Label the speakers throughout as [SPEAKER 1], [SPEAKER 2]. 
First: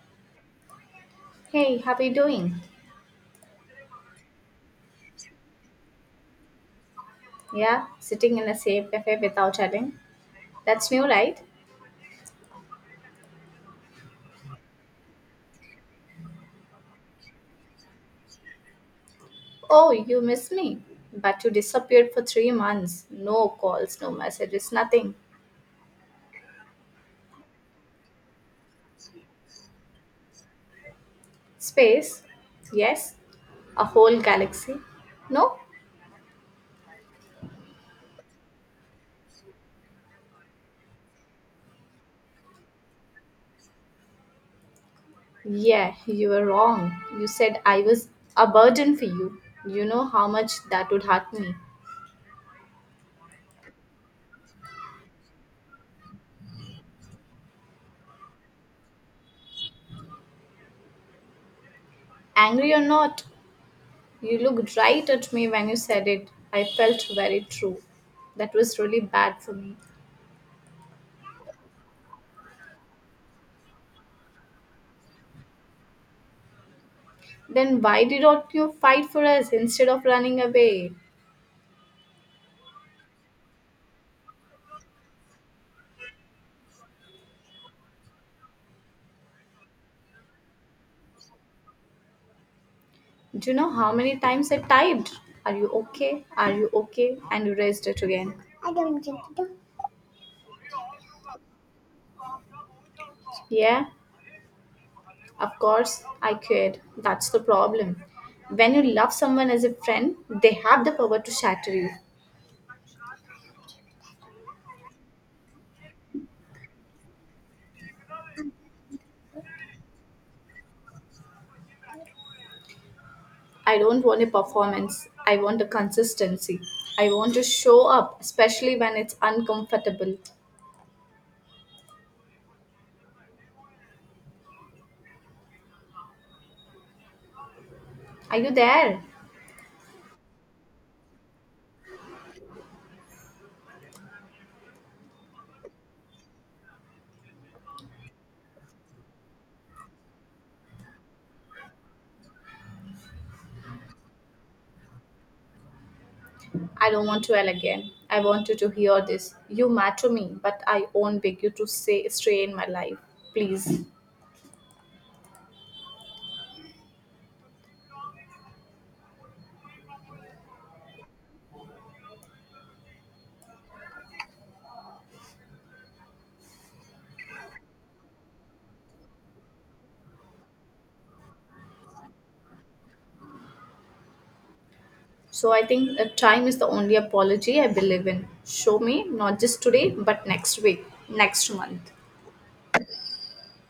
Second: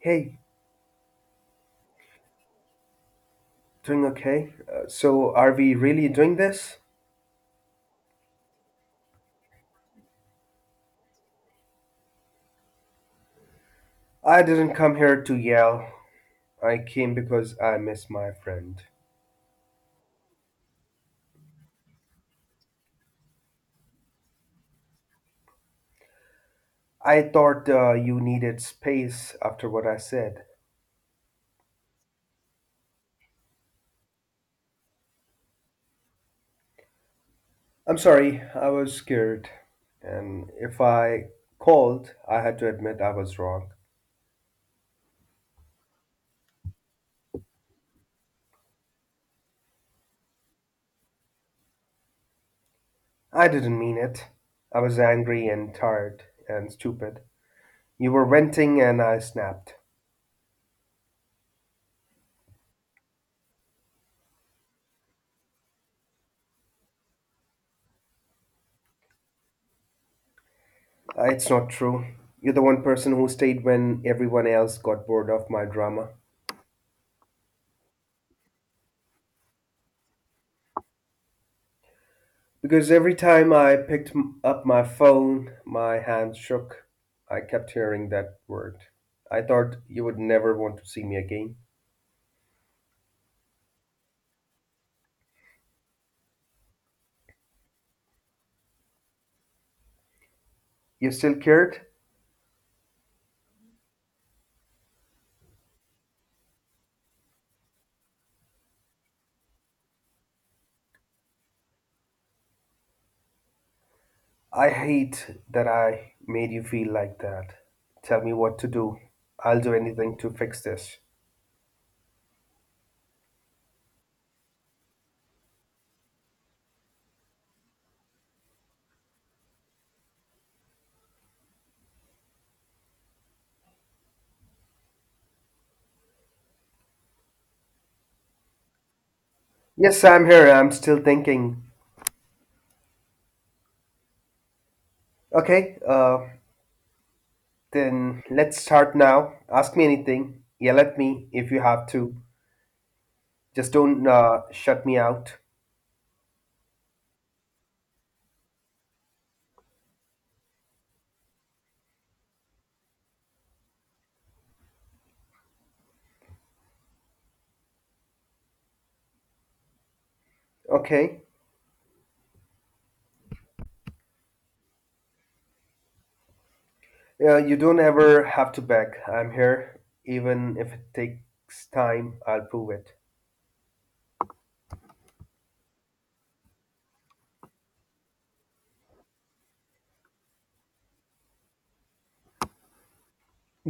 [SPEAKER 1] Hey,
[SPEAKER 2] Hey, how are you doing?
[SPEAKER 1] doing okay? So, are we really doing this?
[SPEAKER 2] Yeah, sitting in a safe cafe without chatting. That's new, right?
[SPEAKER 1] I didn't come here to yell. I came because I miss my friend.
[SPEAKER 2] Oh, you miss me. But you disappeared for 3 months. No calls, no messages, nothing.
[SPEAKER 1] I thought you needed space after what I said.
[SPEAKER 2] Space? Yes. A whole galaxy? No?
[SPEAKER 1] I'm sorry, I was scared. And if I called, I had to admit I was wrong.
[SPEAKER 2] Yeah, you were wrong. You said I was a burden for you. You know how much that would hurt me.
[SPEAKER 1] I didn't mean it. I was angry and tired and stupid. You were venting and I snapped.
[SPEAKER 2] Angry or not, you looked right at me when you said it. I felt very true. That was really bad for me.
[SPEAKER 1] It's not true. You're the one person who stayed when everyone else got bored of my drama.
[SPEAKER 2] Then why did not you fight for us instead of running away?
[SPEAKER 1] Because every time I picked up my phone, my hand shook. I kept hearing that word. I thought you would never want to see me again.
[SPEAKER 2] Do you know how many times I typed? Are you okay? Are you okay? And you raised it again.
[SPEAKER 1] You still cared?
[SPEAKER 2] Yeah, of course, I could. That's the problem. When you love someone as a friend, they have the power to shatter you.
[SPEAKER 1] I hate that I made you feel like that. Tell me what to do. I'll do anything to fix this.
[SPEAKER 2] I don't want a performance. I want a consistency. I want to show up, especially when it's uncomfortable. Are you there?
[SPEAKER 1] Yes, I'm here. I'm still thinking. Okay, then let's start now. Ask me anything. Yell at me if you have to. Just don't shut me out.
[SPEAKER 2] I don't want to yell again. I want you to hear this. You matter to me, but I won't beg you to stay in my life. Please.
[SPEAKER 1] Okay. Yeah, you don't ever have to beg. I'm here. Even if it takes time, I'll prove it.
[SPEAKER 2] So I think time is the only apology I believe in. Show me, not just today, but next week, next month.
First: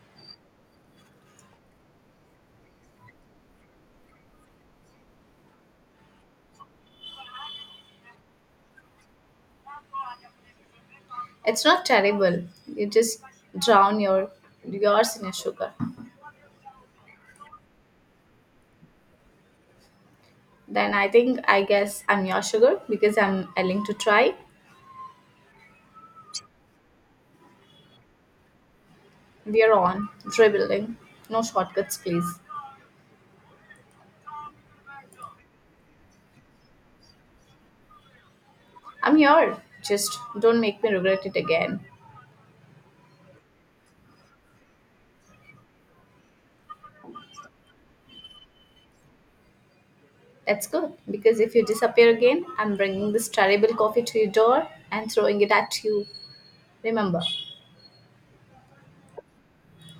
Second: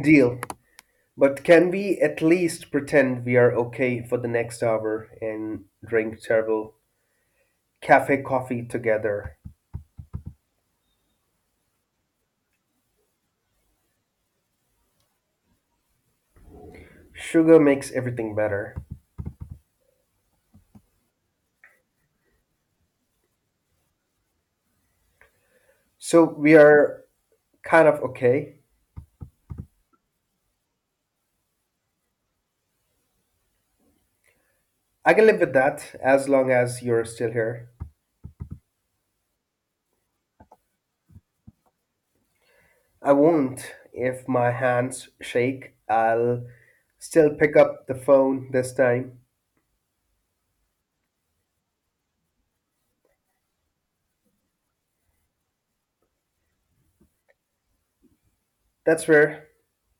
[SPEAKER 1] Deal. But can we at least pretend we are okay for the next hour and drink terrible cafe coffee together?
[SPEAKER 2] It's not terrible. You just drown your yours in your sugar.
[SPEAKER 1] Sugar makes everything better.
[SPEAKER 2] Then I guess I'm your sugar because I'm willing to try.
[SPEAKER 1] So we are kind of okay.
[SPEAKER 2] We are on rebuilding. No shortcuts, please.
[SPEAKER 1] I can live with that as long as you're still here.
[SPEAKER 2] I'm here. Just don't make me regret it again.
[SPEAKER 1] I won't if my hands shake. I'll still pick up the phone this time.
[SPEAKER 2] That's good because if you disappear again, I'm bringing this terrible coffee to your door and throwing it at you. Remember,
[SPEAKER 1] That's rare.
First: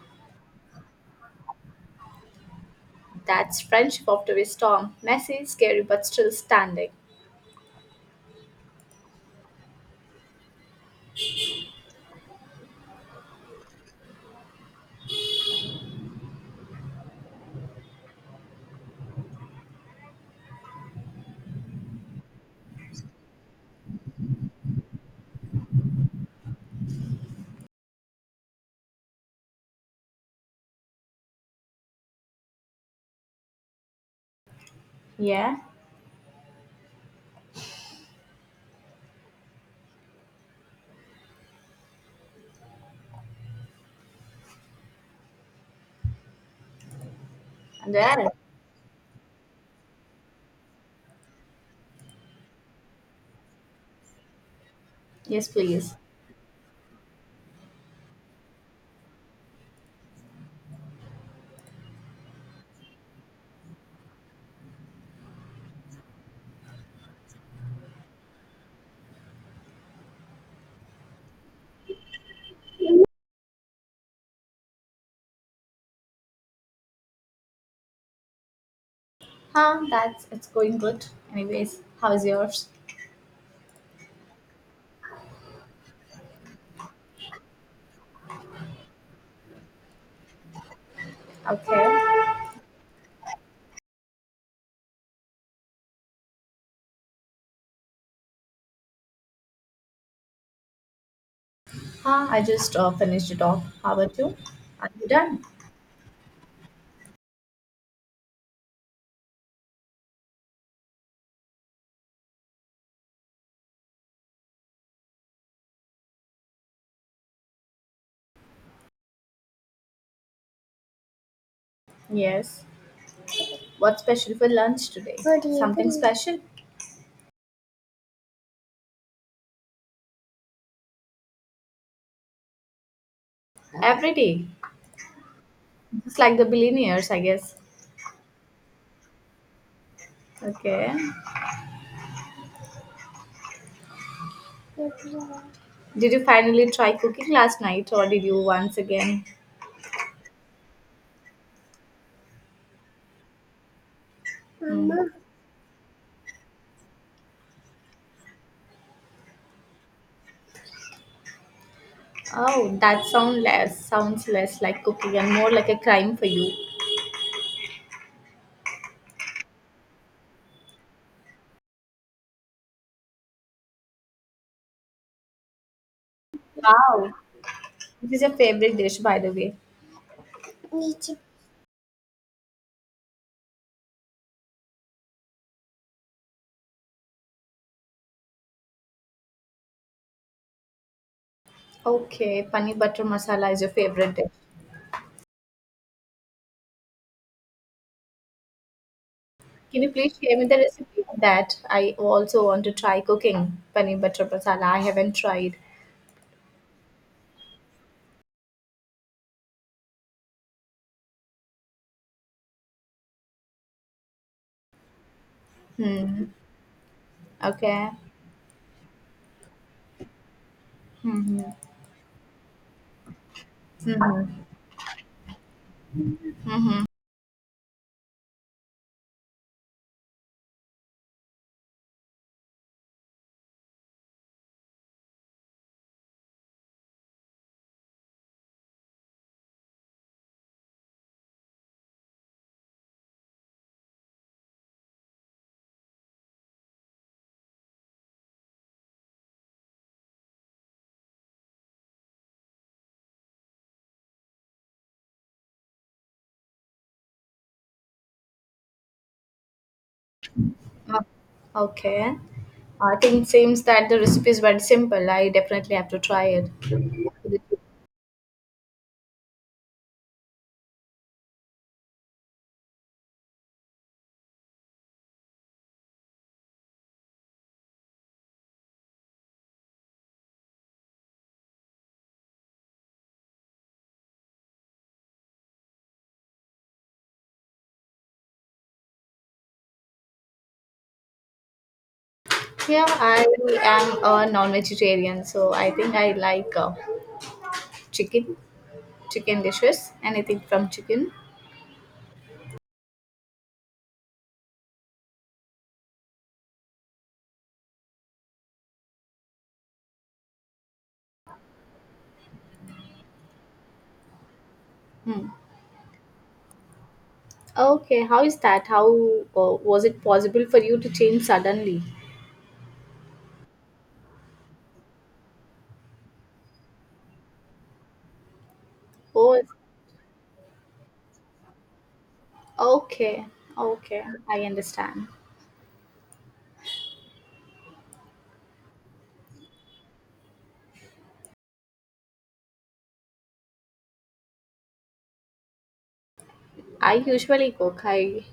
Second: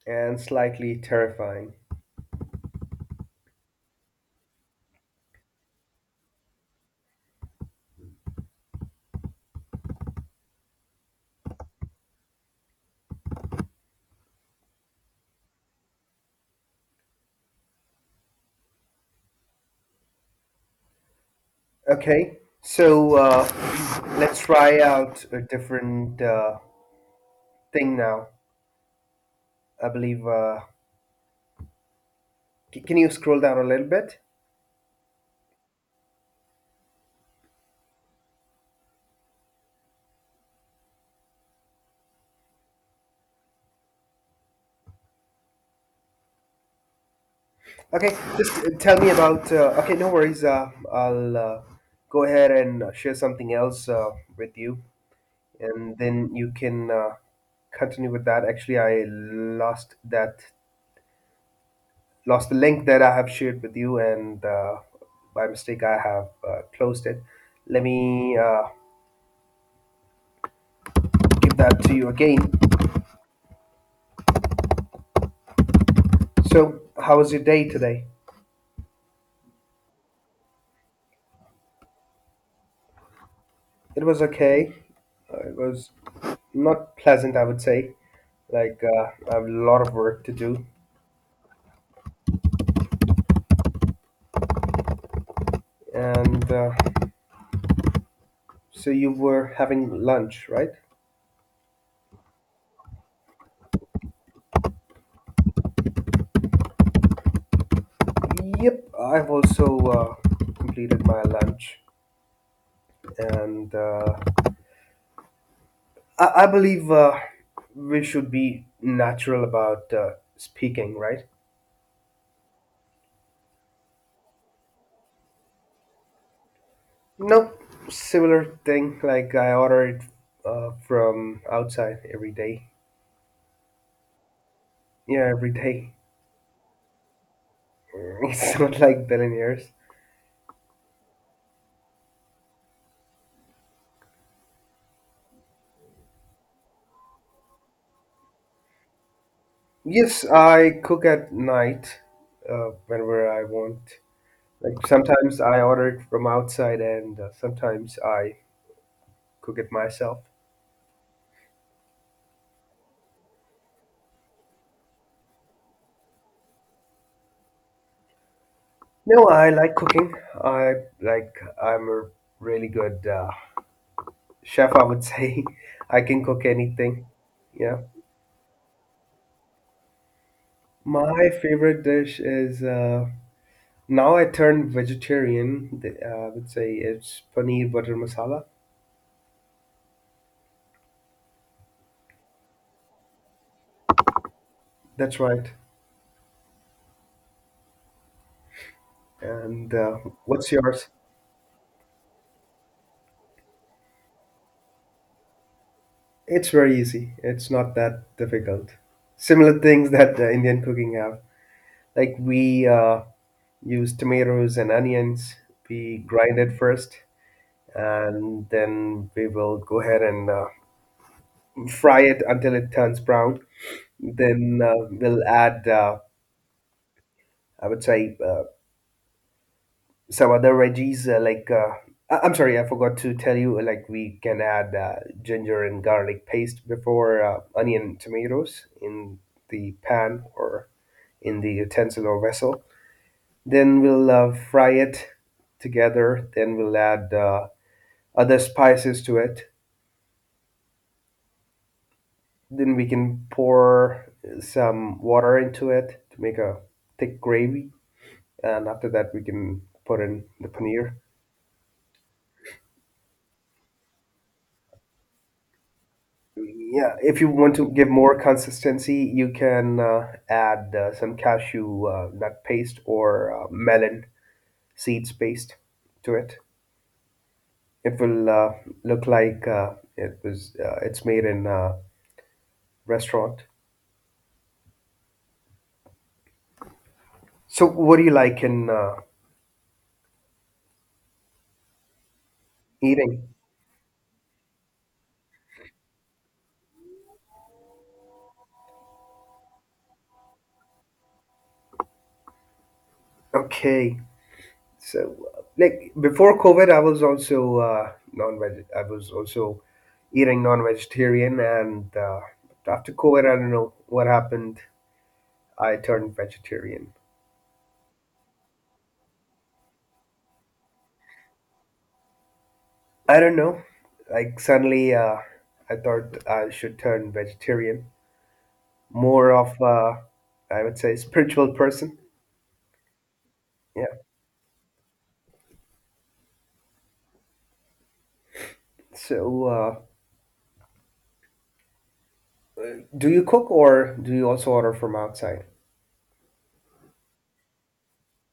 [SPEAKER 1] and slightly terrifying.
[SPEAKER 2] that's friendship after a storm. Messy, scary, but still standing.
[SPEAKER 1] Okay, so let's try out a different thing now. I believe. Can you scroll down a little bit?
[SPEAKER 2] Yeah, and
[SPEAKER 1] Okay,
[SPEAKER 2] there.
[SPEAKER 1] just tell me about. Okay, no worries. I'll go ahead and share something else with you,
[SPEAKER 2] Yes, please.
[SPEAKER 1] and then you can continue with that. Actually, I lost the link that I have shared with you, and by mistake I have closed it. Let me. Give that to you again. So, how was your day today?
[SPEAKER 2] That's it's going good. Anyways, how is yours?
[SPEAKER 1] It was okay. It was not pleasant, I would say. Like, I have a lot of work to do.
[SPEAKER 2] Okay.
[SPEAKER 1] And so, you were having lunch, right?
[SPEAKER 2] I just finished it off. How about you? Are you done?
[SPEAKER 1] Yep, I've also uh, completed my lunch. And I believe we should be natural about speaking, right?
[SPEAKER 2] Yes. What's special for lunch today? What do you Something think? Special?
[SPEAKER 1] No, similar thing. Like I order it from outside every day.
[SPEAKER 2] Every day.
[SPEAKER 1] Yeah, every day.
[SPEAKER 2] It's like the billionaires, I guess.
[SPEAKER 1] It's not like billionaires.
[SPEAKER 2] Okay. Did you finally try cooking last night, or did you once again?
[SPEAKER 1] Yes, I cook at night whenever I want. Like
[SPEAKER 2] Hmm.
[SPEAKER 1] sometimes I order it from outside, and sometimes I cook it myself.
[SPEAKER 2] Oh, that sounds less like cooking and more like a crime for you.
[SPEAKER 1] No, I like cooking. I like. I'm a really good chef, I would say. I can cook anything.
[SPEAKER 2] Wow,
[SPEAKER 1] Yeah.
[SPEAKER 2] this is your favorite dish, by the way.
[SPEAKER 1] My favorite dish is, now I turned vegetarian, I would say it's paneer butter masala.
[SPEAKER 2] Okay, paneer butter masala is your favorite dish.
[SPEAKER 1] That's right. And
[SPEAKER 2] Can you please share me
[SPEAKER 1] what's
[SPEAKER 2] the
[SPEAKER 1] yours?
[SPEAKER 2] recipe of that? I also want to try cooking paneer butter masala. I haven't tried.
[SPEAKER 1] It's very easy. It's not that difficult. Similar things that Indian cooking have. Like we use tomatoes and onions. We
[SPEAKER 2] Hmm.
[SPEAKER 1] grind it first,
[SPEAKER 2] Okay.
[SPEAKER 1] and then we will go ahead and fry it until it turns brown. Then we'll add, I would say, some other veggies like, I'm sorry, I forgot to tell you. Like we can add ginger and garlic paste before onion tomatoes in the pan or in the utensil or vessel. Then we'll fry it together. Then we'll add other spices to it. Then we can pour some water into it to make a thick gravy, and after that we can put in the paneer.
[SPEAKER 2] Uh, Okay. I think it seems that the recipe is very simple. I definitely have to try it.
[SPEAKER 1] Yeah, if you want to give more consistency, you can add some cashew nut paste or melon seeds paste to it. It will look like it was, it's made in a restaurant. So, what do you like in
[SPEAKER 2] Yeah, I
[SPEAKER 1] eating?
[SPEAKER 2] am a non-vegetarian, so I think I like chicken, chicken dishes, anything from chicken.
[SPEAKER 1] Okay, so like before COVID, I was also non-veg. I was also eating non-vegetarian, and after COVID, I don't know what happened.
[SPEAKER 2] Hmm.
[SPEAKER 1] I turned vegetarian.
[SPEAKER 2] Okay, how is that? How was it possible for you to change suddenly?
[SPEAKER 1] I don't know. Like suddenly, I thought I should turn vegetarian. More
[SPEAKER 2] Oh,
[SPEAKER 1] of, I would say, spiritual person.
[SPEAKER 2] okay,
[SPEAKER 1] Yeah.
[SPEAKER 2] okay, I understand.
[SPEAKER 1] So, do you cook or do you also order from outside?
[SPEAKER 2] I usually cook. I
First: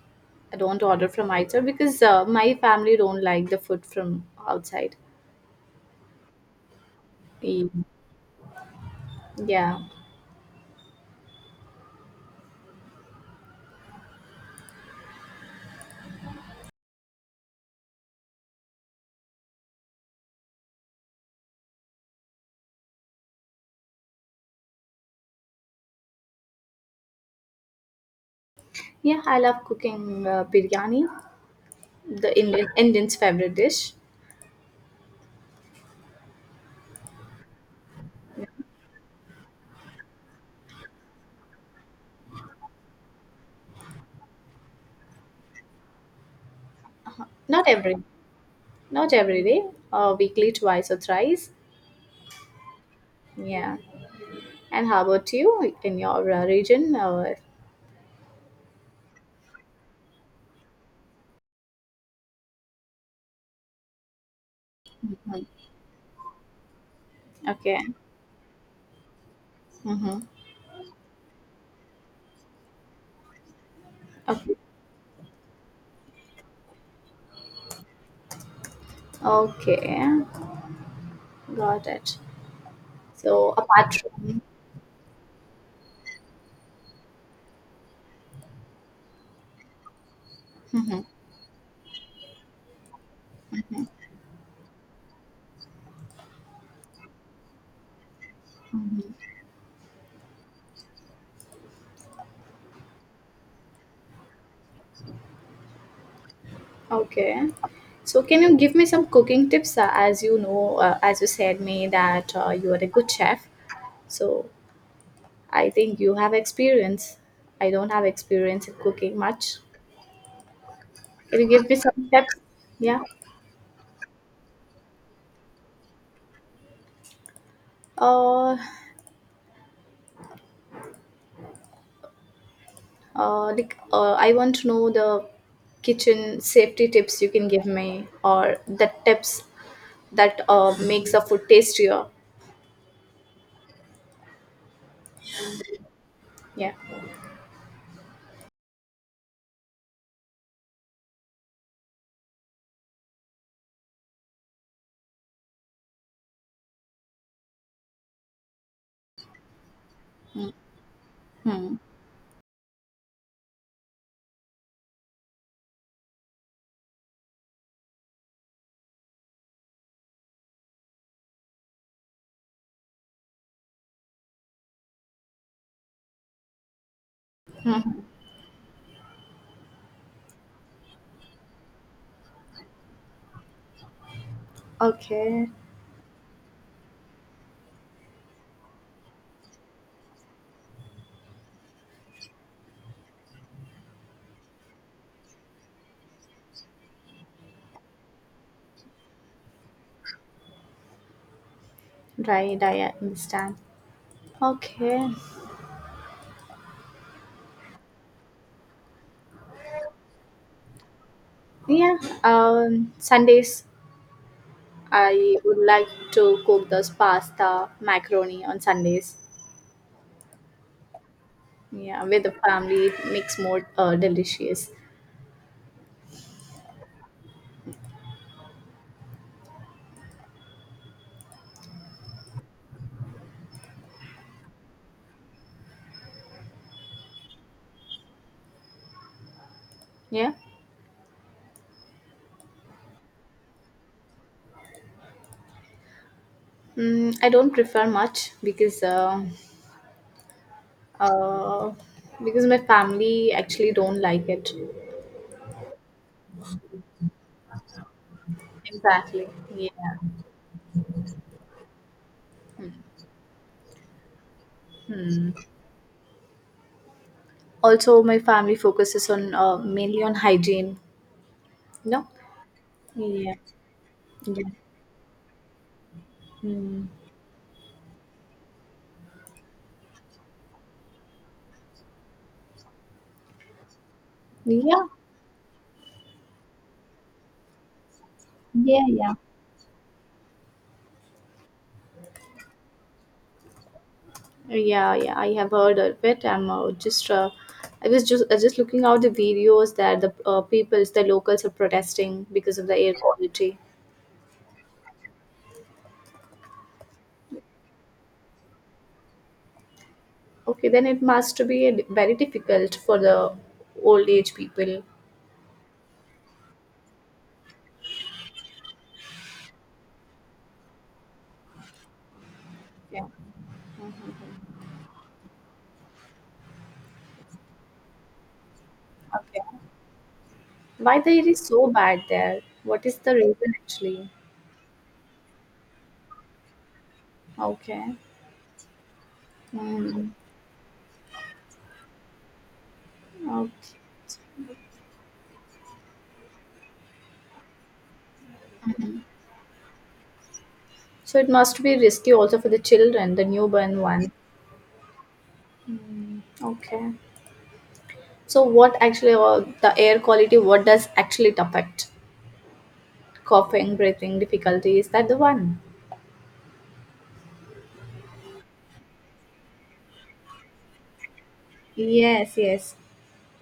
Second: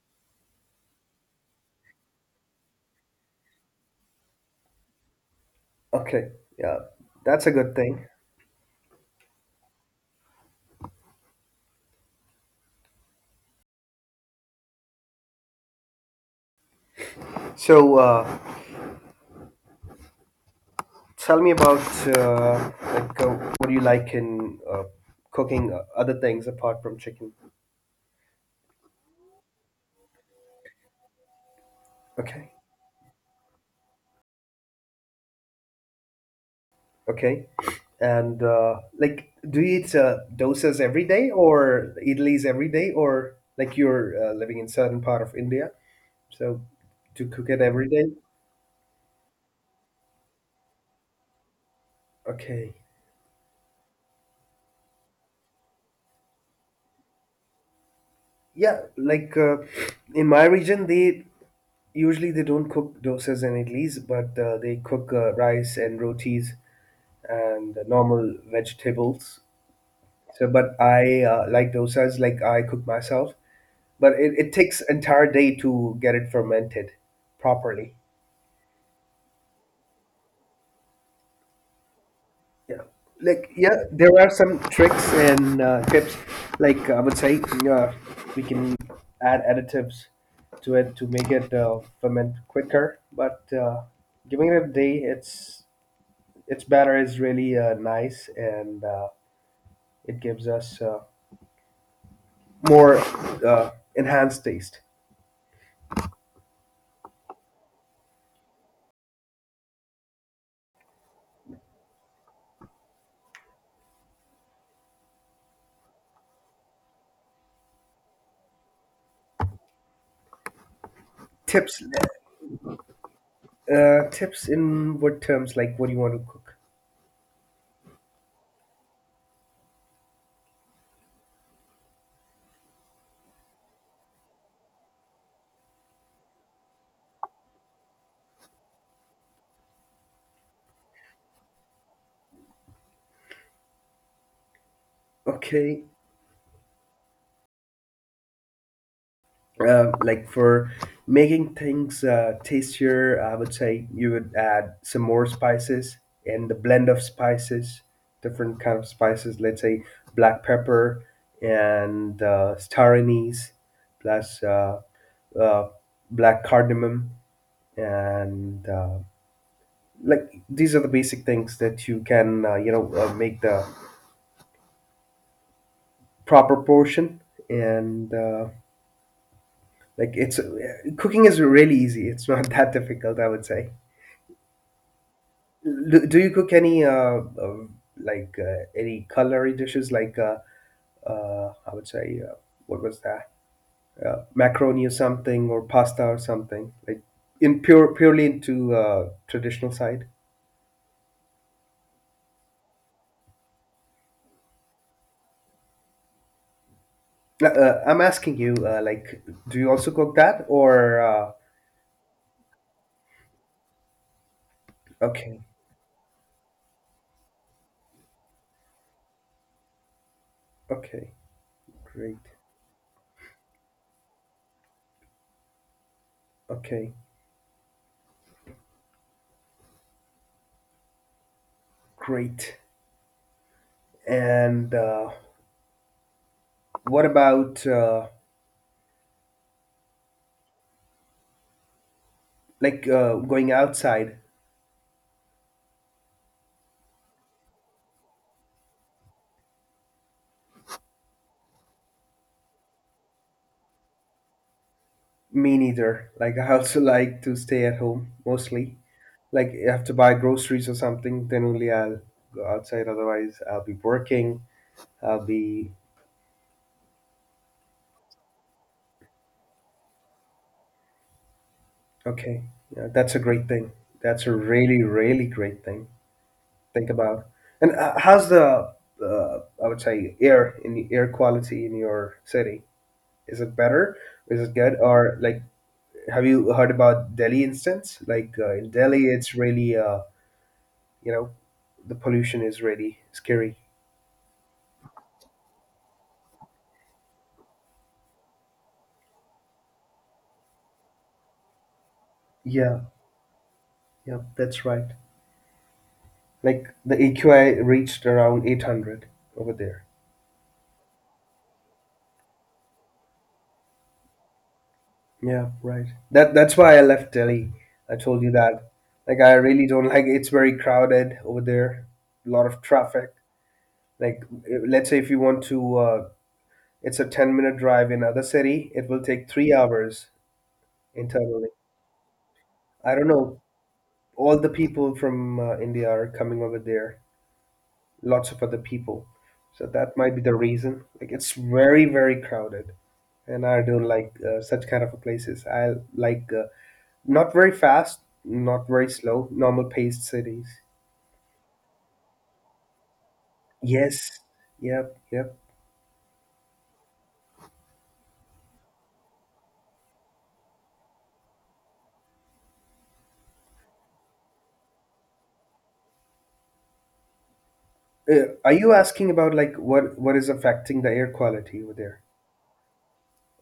[SPEAKER 2] I don't order from outside because my family don't like the food from outside.
[SPEAKER 1] Okay. Yeah, that's a good
[SPEAKER 2] Mm,
[SPEAKER 1] thing.
[SPEAKER 2] yeah,
[SPEAKER 1] So, tell me about, like, what do you like in cooking, other things apart from chicken?
[SPEAKER 2] yeah, I love cooking biryani, the
[SPEAKER 1] Okay.
[SPEAKER 2] Indian Indian's favorite dish.
[SPEAKER 1] Okay. And like, do you eat dosas every day or idlis every day, or like you're living in southern part of India, so to cook it
[SPEAKER 2] Not
[SPEAKER 1] every
[SPEAKER 2] every,
[SPEAKER 1] day?
[SPEAKER 2] not every day, weekly twice or thrice.
[SPEAKER 1] Okay.
[SPEAKER 2] Yeah. And how about you in your region? Or
[SPEAKER 1] Yeah, like in my region, they usually they don't cook dosas and idlis, but they cook
[SPEAKER 2] mhm,
[SPEAKER 1] rice and rotis and
[SPEAKER 2] okay,
[SPEAKER 1] normal vegetables.
[SPEAKER 2] mm-hmm.
[SPEAKER 1] So, but I like dosas, like I cook myself, but it
[SPEAKER 2] Okay,
[SPEAKER 1] takes entire day to get it fermented properly.
[SPEAKER 2] okay, got it.
[SPEAKER 1] Yeah,
[SPEAKER 2] So
[SPEAKER 1] like, yeah,
[SPEAKER 2] apart
[SPEAKER 1] there are
[SPEAKER 2] from,
[SPEAKER 1] some tricks and tips. Like I would say, uh, we can add additives to it
[SPEAKER 2] mhm,
[SPEAKER 1] to make it ferment quicker. But giving it a day, its batter is really nice and it gives us more uh, enhanced taste.
[SPEAKER 2] okay. So, can you give me some cooking tips? As you know, as you said me that you are a good chef. So, I think you have experience. I don't have experience in cooking much. Can you give me
[SPEAKER 1] Tips
[SPEAKER 2] some tips? Yeah.
[SPEAKER 1] tips in what terms? Like, what do you want to cook?
[SPEAKER 2] Uh, like, I want to know the kitchen safety tips you can give me, or the tips that makes the food tastier.
[SPEAKER 1] Okay.
[SPEAKER 2] Yeah.
[SPEAKER 1] Like, for making things tastier, I would say you would add some more spices and the blend of spices, different kind of spices. Let's say black pepper
[SPEAKER 2] Hmm.
[SPEAKER 1] and star anise, plus uh, black cardamom, and like, these are the basic things that you can make the proper portion and. Like it's cooking is really easy. It's not that difficult, I would say.
[SPEAKER 2] Okay.
[SPEAKER 1] Do you cook any like any culinary dishes like I would say what was that macaroni or something or pasta or something like in purely into traditional side?
[SPEAKER 2] Right. I understand. Okay.
[SPEAKER 1] I'm asking you like, do you also cook that or
[SPEAKER 2] Yeah. Sundays, I
[SPEAKER 1] okay,
[SPEAKER 2] would like to cook this pasta, macaroni on Sundays.
[SPEAKER 1] okay,
[SPEAKER 2] Yeah,
[SPEAKER 1] great,
[SPEAKER 2] with the family, it makes more delicious.
[SPEAKER 1] okay, great, and what about
[SPEAKER 2] Yeah,
[SPEAKER 1] like going outside.
[SPEAKER 2] mm, I don't prefer much uh, because my family actually don't like it.
[SPEAKER 1] Me neither, like I also like to stay at home mostly.
[SPEAKER 2] Exactly.
[SPEAKER 1] Like
[SPEAKER 2] Yeah.
[SPEAKER 1] I have to buy groceries or something, then only I'll go outside, otherwise I'll be working, I'll
[SPEAKER 2] Hmm.
[SPEAKER 1] be
[SPEAKER 2] Also, my family focuses on mainly on hygiene. No.
[SPEAKER 1] okay. Yeah, that's a
[SPEAKER 2] Yeah.
[SPEAKER 1] great thing. That's a
[SPEAKER 2] Yeah.
[SPEAKER 1] really, really great thing.
[SPEAKER 2] Hmm.
[SPEAKER 1] Think about, and how's the, I would say, air in the air quality in your city? Is it better? Is it good?
[SPEAKER 2] Yeah.
[SPEAKER 1] Or like, have you heard about Delhi instance? Like in
[SPEAKER 2] Yeah.
[SPEAKER 1] Delhi
[SPEAKER 2] Yeah.
[SPEAKER 1] it's really, you know the pollution is really scary.
[SPEAKER 2] Yeah, yeah, I have heard of it. I'm just, I was just looking out the videos that the peoples, the locals are protesting because of the
[SPEAKER 1] Yeah,
[SPEAKER 2] air quality.
[SPEAKER 1] yeah, that's right. Like the AQI reached around 800 over there.
[SPEAKER 2] Okay, then it must be very difficult for the old age people.
[SPEAKER 1] Yeah, right, that's why I left Delhi. I told you that. Like, I really don't like, it's very crowded over there. A lot of
[SPEAKER 2] Yeah.
[SPEAKER 1] traffic. Like, let's say if you want to, it's a 10-minute drive, in other city it will take
[SPEAKER 2] Okay.
[SPEAKER 1] 3 hours.
[SPEAKER 2] Why the air is
[SPEAKER 1] Internally,
[SPEAKER 2] so bad there? What
[SPEAKER 1] I
[SPEAKER 2] is
[SPEAKER 1] don't
[SPEAKER 2] the
[SPEAKER 1] know.
[SPEAKER 2] reason actually?
[SPEAKER 1] All the people from India are coming over there.
[SPEAKER 2] Okay.
[SPEAKER 1] Lots of other people. So that
[SPEAKER 2] Mm.
[SPEAKER 1] might be the reason. Like, it's very, very crowded, and I
[SPEAKER 2] Okay.
[SPEAKER 1] don't like such kind of a places. I like, not very fast, not very slow, normal paced cities.
[SPEAKER 2] So it must be risky also for the children, the newborn one.
[SPEAKER 1] Yes. Yep. Yep.
[SPEAKER 2] Okay. So what actually, the air quality? What does actually it affect? Coughing, breathing difficulty. Is that the one?
[SPEAKER 1] Are you asking about like, what is affecting the air quality over there?
[SPEAKER 2] Yes, yes.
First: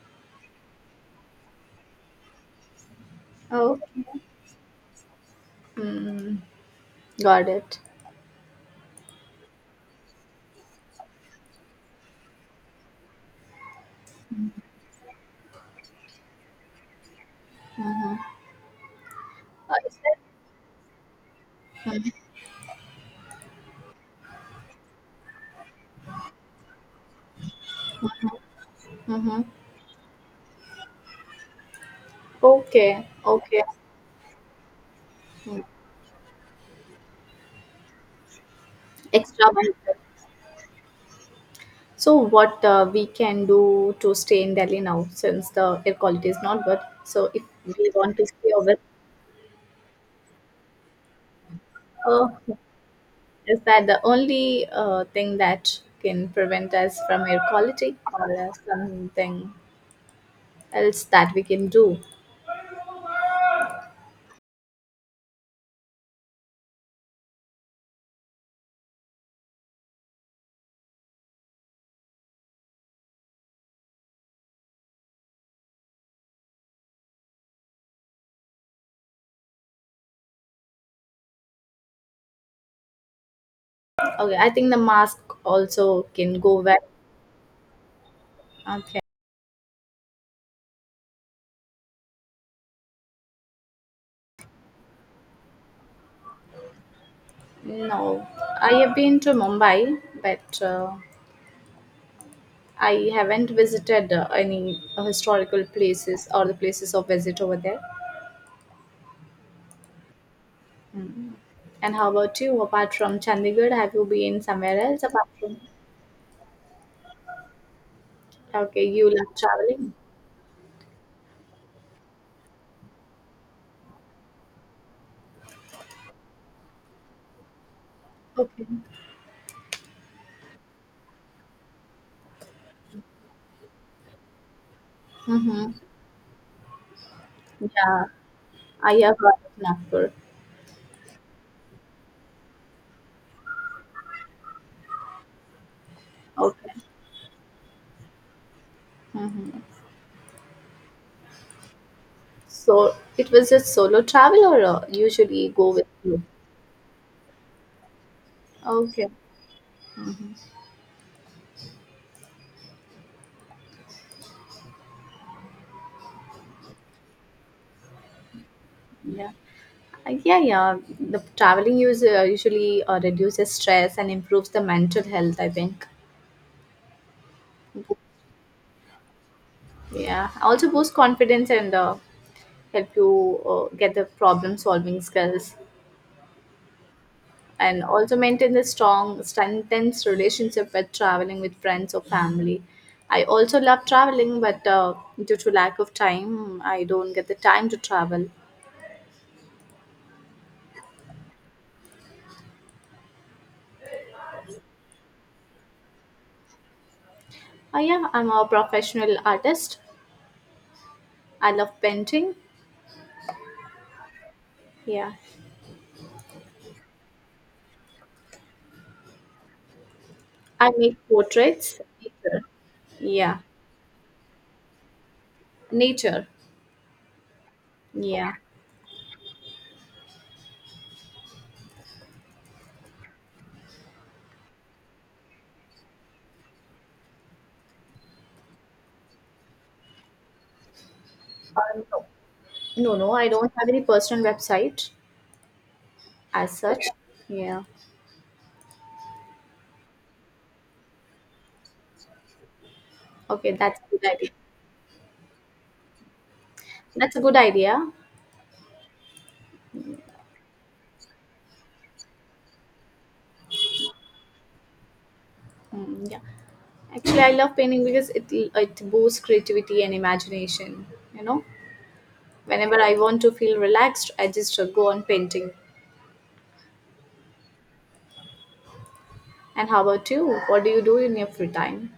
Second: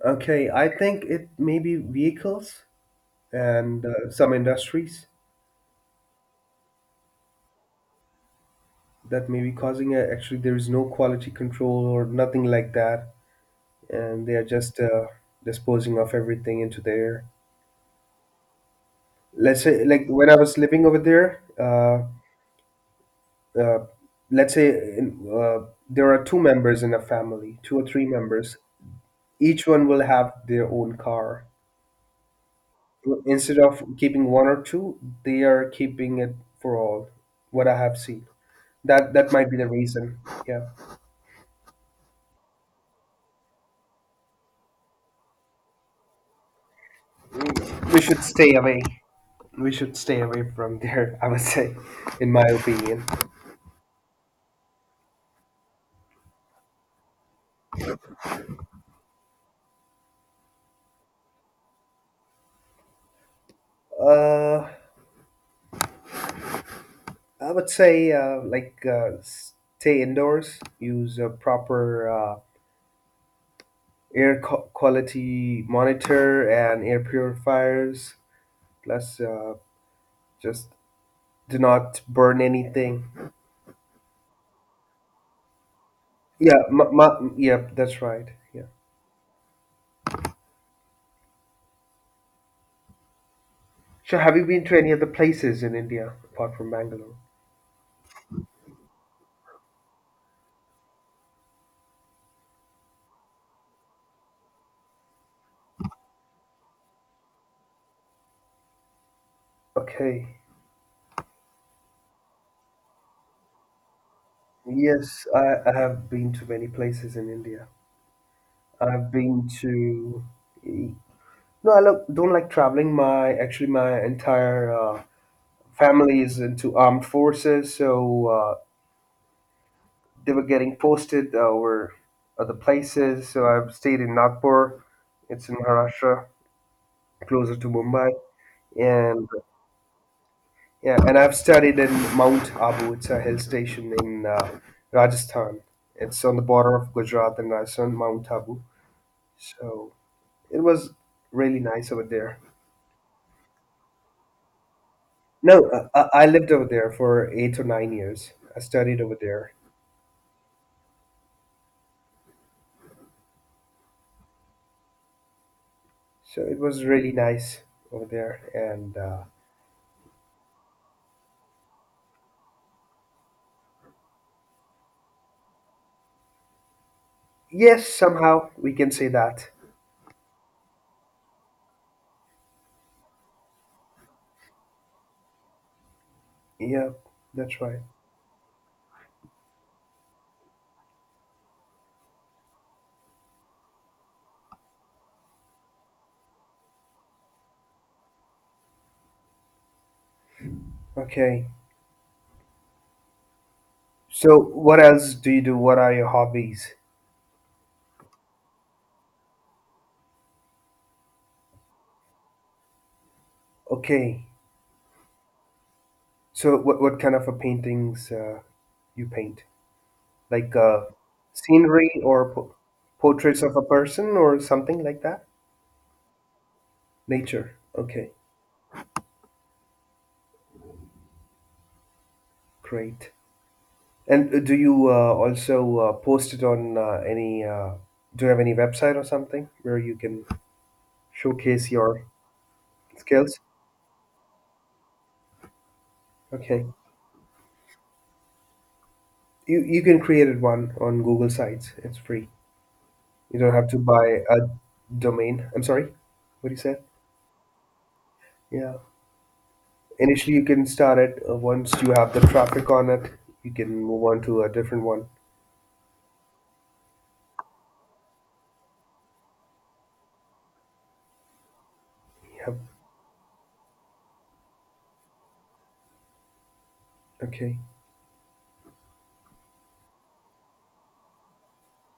[SPEAKER 1] Okay, I think it may be vehicles and
[SPEAKER 2] Okay.
[SPEAKER 1] some industries
[SPEAKER 2] Mm, got it.
[SPEAKER 1] that may be causing it. Actually, there is no quality control or nothing like that, and they are just disposing of everything into the air. Let's say,
[SPEAKER 2] Is
[SPEAKER 1] like
[SPEAKER 2] that?
[SPEAKER 1] when I was living over there, uh, let's say in, there are two members in a family, two or three members.
[SPEAKER 2] Mm-hmm.
[SPEAKER 1] Each one will have their own car.
[SPEAKER 2] Okay,
[SPEAKER 1] Instead
[SPEAKER 2] okay.
[SPEAKER 1] of keeping one or two, they
[SPEAKER 2] Mm.
[SPEAKER 1] are keeping it for all. What I have seen, that
[SPEAKER 2] Extra
[SPEAKER 1] might be the
[SPEAKER 2] one.
[SPEAKER 1] reason. Yeah,
[SPEAKER 2] So, what we can do to stay in Delhi now, since the air quality is not good. So, if we
[SPEAKER 1] we
[SPEAKER 2] want
[SPEAKER 1] should
[SPEAKER 2] to stay
[SPEAKER 1] stay
[SPEAKER 2] over,
[SPEAKER 1] away. We should stay away from there. I would say,
[SPEAKER 2] uh,
[SPEAKER 1] in my opinion.
[SPEAKER 2] is that the only thing that can prevent us from air quality, or something else that we can do?
[SPEAKER 1] Uh, I would say, like, stay indoors, use a proper air quality monitor and air purifiers. Plus, just do not burn anything.
[SPEAKER 2] Okay, I think the mask also can go
[SPEAKER 1] Yeah,
[SPEAKER 2] well.
[SPEAKER 1] yeah, that's right. Yeah.
[SPEAKER 2] Okay.
[SPEAKER 1] So, have you been to any other places in India apart from Bangalore?
[SPEAKER 2] No, I have been to Mumbai, but I haven't visited any historical places or the places of visit over there.
[SPEAKER 1] Okay.
[SPEAKER 2] Mm. And how about you? Apart from Chandigarh, have you been somewhere else
[SPEAKER 1] Yes,
[SPEAKER 2] apart
[SPEAKER 1] I,
[SPEAKER 2] from?
[SPEAKER 1] I have been to many places in India.
[SPEAKER 2] Okay, you
[SPEAKER 1] I've
[SPEAKER 2] love
[SPEAKER 1] been
[SPEAKER 2] traveling.
[SPEAKER 1] to. No, I don't like traveling. My actually, my entire families into armed forces, so
[SPEAKER 2] Okay.
[SPEAKER 1] they were getting posted over other places. So I've stayed in Nagpur, it's in
[SPEAKER 2] Mm-hmm.
[SPEAKER 1] Maharashtra, closer to
[SPEAKER 2] Yeah,
[SPEAKER 1] Mumbai,
[SPEAKER 2] I have
[SPEAKER 1] and
[SPEAKER 2] heard of Nagpur.
[SPEAKER 1] yeah, and I've studied in Mount Abu. It's a hill station in Rajasthan. It's on the
[SPEAKER 2] Okay.
[SPEAKER 1] border of Gujarat and Rajasthan, Mount Abu.
[SPEAKER 2] Mm-hmm.
[SPEAKER 1] So it was really nice over there.
[SPEAKER 2] So it was just solo travel, or usually
[SPEAKER 1] No,
[SPEAKER 2] go with you?
[SPEAKER 1] I lived over there for 8 or 9 years. I studied
[SPEAKER 2] Okay.
[SPEAKER 1] over there. So it was really nice over there. And
[SPEAKER 2] Yeah, yeah, yeah. The traveling use usually reduces stress and improves the mental health. I think.
[SPEAKER 1] yes, somehow we can say that.
[SPEAKER 2] Yeah, also boost confidence and help you get the problem solving skills,
[SPEAKER 1] Yeah, that's right.
[SPEAKER 2] and also maintain the strong, strengthens relationship with traveling with friends or family. I also love traveling, but due to lack of time, I don't get the time to travel.
[SPEAKER 1] Okay. So what else do you do? What are your hobbies?
[SPEAKER 2] Yeah, I'm a professional artist. I love painting.
[SPEAKER 1] Okay.
[SPEAKER 2] Yeah,
[SPEAKER 1] So what kind of a paintings you paint? Like
[SPEAKER 2] I make portraits.
[SPEAKER 1] scenery or
[SPEAKER 2] Nature. Yeah.
[SPEAKER 1] portraits of a person or something like that?
[SPEAKER 2] Nature.
[SPEAKER 1] Nature. Okay,
[SPEAKER 2] Yeah.
[SPEAKER 1] great. And do you also post it on any, do you have any website or something where you can
[SPEAKER 2] Uh,
[SPEAKER 1] showcase your
[SPEAKER 2] no. No, no, I
[SPEAKER 1] skills?
[SPEAKER 2] don't have any personal website as
[SPEAKER 1] Okay.
[SPEAKER 2] such. Yeah.
[SPEAKER 1] You can create one on Google Sites. It's free. You
[SPEAKER 2] Okay,
[SPEAKER 1] don't have to
[SPEAKER 2] that's a good
[SPEAKER 1] buy
[SPEAKER 2] idea.
[SPEAKER 1] a domain. I'm sorry. What you said?
[SPEAKER 2] That's a good idea.
[SPEAKER 1] Yeah. Initially, you can start it. Once you have the traffic on it, you can move on to a different one.
[SPEAKER 2] Mm, yeah. Actually, I love painting because it boosts creativity and imagination, you know.
[SPEAKER 1] Yep.
[SPEAKER 2] Whenever I want to feel relaxed, I just go on painting.
[SPEAKER 1] Okay.
[SPEAKER 2] And how about you? What do you do in your free time?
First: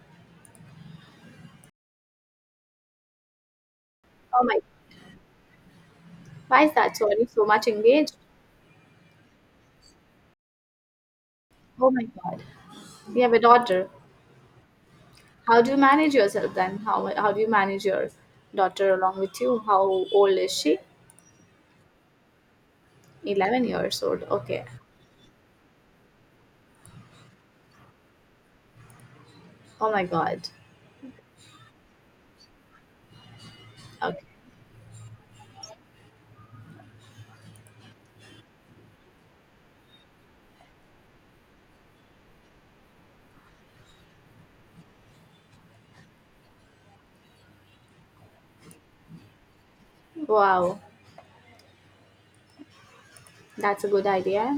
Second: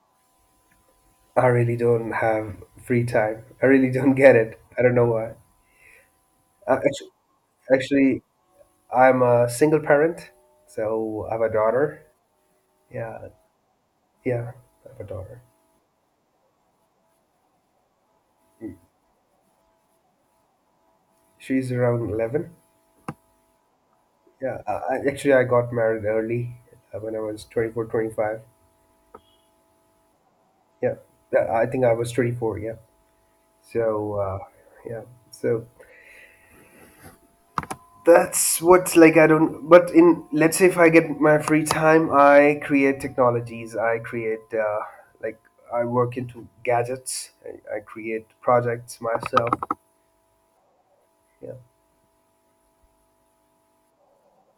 [SPEAKER 1] I really don't have free time. I really don't get
[SPEAKER 2] Oh my,
[SPEAKER 1] it. I don't know why.
[SPEAKER 2] why is
[SPEAKER 1] Uh,
[SPEAKER 2] that? So,
[SPEAKER 1] actually,
[SPEAKER 2] are you so much engaged?
[SPEAKER 1] actually, I'm a single parent, so I have a
[SPEAKER 2] Oh my
[SPEAKER 1] daughter.
[SPEAKER 2] God. You
[SPEAKER 1] Yeah,
[SPEAKER 2] have a daughter.
[SPEAKER 1] yeah, I have a daughter.
[SPEAKER 2] How do you manage yourself then? How do you manage your daughter along with you? How old is she?
[SPEAKER 1] She's around 11.
[SPEAKER 2] 11 years old.
[SPEAKER 1] Yeah,
[SPEAKER 2] Okay.
[SPEAKER 1] actually, I got married early when I was 24, 25.
[SPEAKER 2] Oh my god.
[SPEAKER 1] Yeah, I think I was 24. Yeah. So,
[SPEAKER 2] Okay.
[SPEAKER 1] yeah. So that's what's like, I don't, but in, let's say if I get my free time, I create technologies. I create, like, I work into gadgets. I create projects myself.
[SPEAKER 2] Wow.
[SPEAKER 1] Yeah.
[SPEAKER 2] That's a good idea.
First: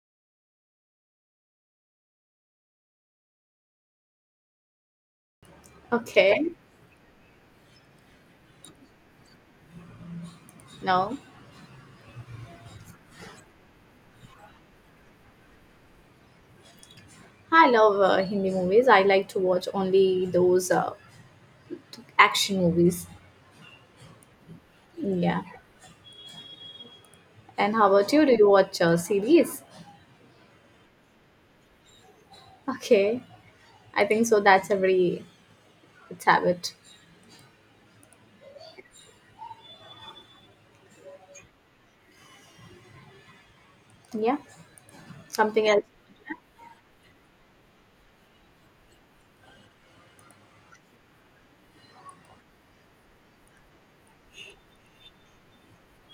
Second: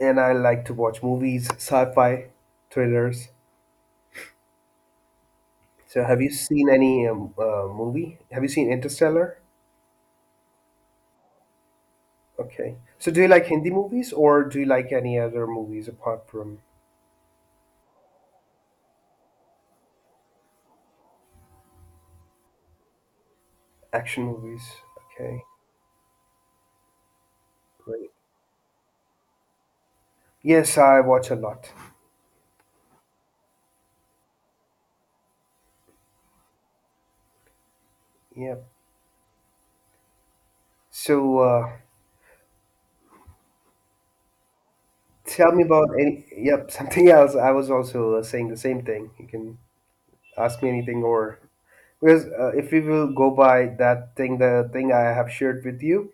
[SPEAKER 1] And I like to watch movies, sci-fi, thrillers. So have you
[SPEAKER 2] Okay.
[SPEAKER 1] seen any movie? Have you seen Interstellar?
[SPEAKER 2] No.
[SPEAKER 1] Okay. So do you like Hindi movies or do you like any other movies apart from
[SPEAKER 2] I love Hindi movies. I like to watch only those action movies.
[SPEAKER 1] action movies?
[SPEAKER 2] Yeah.
[SPEAKER 1] Okay,
[SPEAKER 2] And how
[SPEAKER 1] great.
[SPEAKER 2] about you? Do you watch series?
[SPEAKER 1] Yes, I watch a lot.
[SPEAKER 2] Okay. I think so that's a very good habit.
[SPEAKER 1] Yep. So
[SPEAKER 2] Yeah.
[SPEAKER 1] tell me
[SPEAKER 2] Something else.
[SPEAKER 1] about any, yep, something else. I was also saying the same thing. You can ask me anything, or because if we will go by that thing, the thing I have shared with you,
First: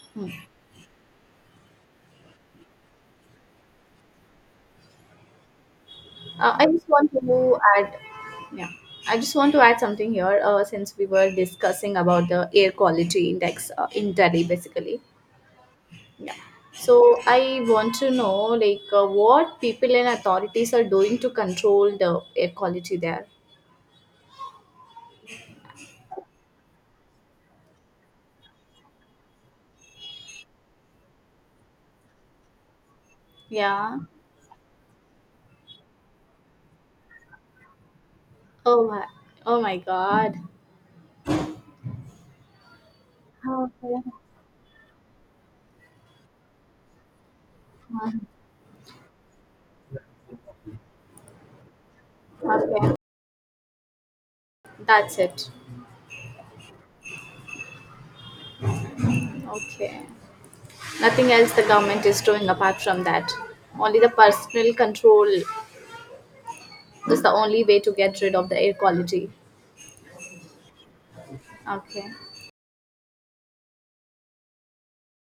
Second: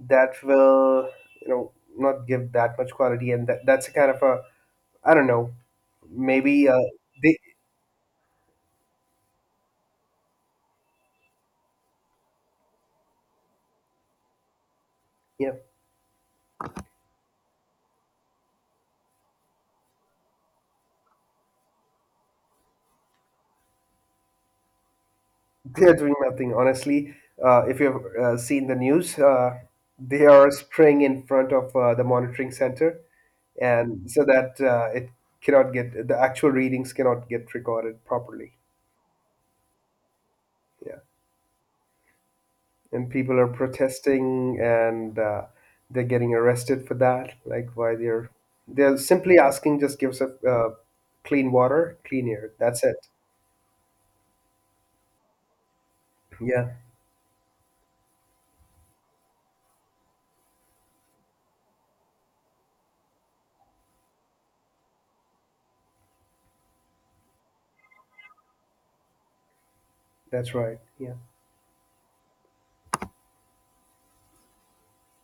[SPEAKER 1] that will not give that much quality, and that's a kind of a, I don't know,
[SPEAKER 2] I
[SPEAKER 1] maybe
[SPEAKER 2] just want
[SPEAKER 1] they,
[SPEAKER 2] to add, yeah. I just want to add something here. Since we were discussing about the air quality index in Delhi, basically.
[SPEAKER 1] yeah.
[SPEAKER 2] Yeah. So I want to know, like, what people and authorities are doing to control the air quality there.
[SPEAKER 1] They're doing nothing, honestly. If you've seen the news, they are spraying in front of the monitoring center,
[SPEAKER 2] Yeah.
[SPEAKER 1] and so that it cannot get the actual readings cannot get recorded properly.
[SPEAKER 2] Oh my, oh my God.
[SPEAKER 1] Yeah, and people are protesting, and they're getting arrested for that. Like, why they're simply asking, just give us a, clean water, clean air. That's
[SPEAKER 2] Okay,
[SPEAKER 1] it.
[SPEAKER 2] that's it.
[SPEAKER 1] Yeah,
[SPEAKER 2] Okay, nothing else the government is doing apart from that. Only the personal control, that's the only way to get rid of the air quality.
[SPEAKER 1] that's right. Yeah.
[SPEAKER 2] Okay.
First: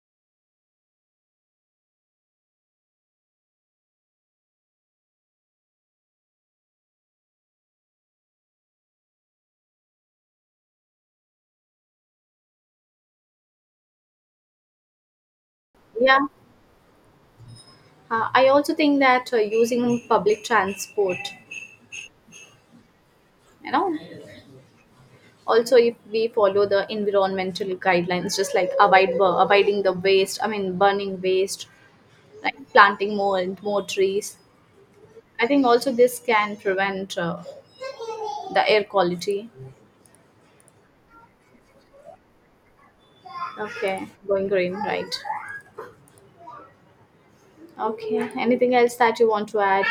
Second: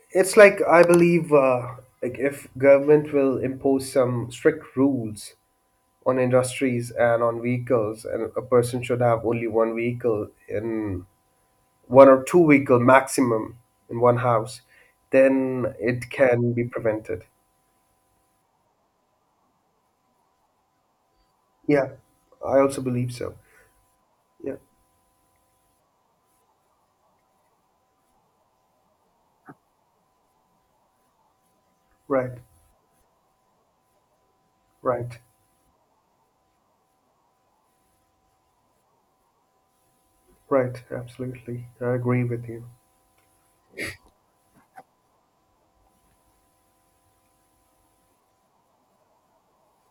[SPEAKER 1] It's like I believe, like if government will impose some strict rules on industries and on vehicles, and a person should have only one vehicle in one or two vehicle maximum in one house, then it
[SPEAKER 2] Yeah,
[SPEAKER 1] can be prevented.
[SPEAKER 2] I also think that using public transport,
[SPEAKER 1] Yeah, I also believe so.
[SPEAKER 2] you know,
[SPEAKER 1] Yeah,
[SPEAKER 2] also if we follow the environmental guidelines, just like avoiding the waste, I mean, burning waste,
[SPEAKER 1] right,
[SPEAKER 2] like planting more and more trees.
[SPEAKER 1] right,
[SPEAKER 2] I think also this can prevent the air quality.
[SPEAKER 1] right. Absolutely, I agree with you.
[SPEAKER 2] Okay, going green, right? Okay, anything else that you want to add?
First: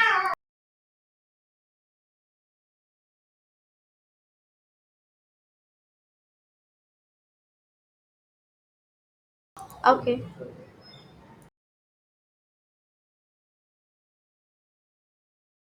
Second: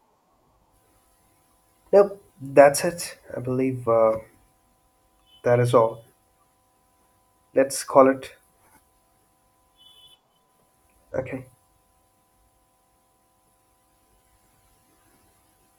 [SPEAKER 1] Nope, that's it. I believe that is all. Let's call it.
[SPEAKER 2] Okay.
[SPEAKER 1] Okay.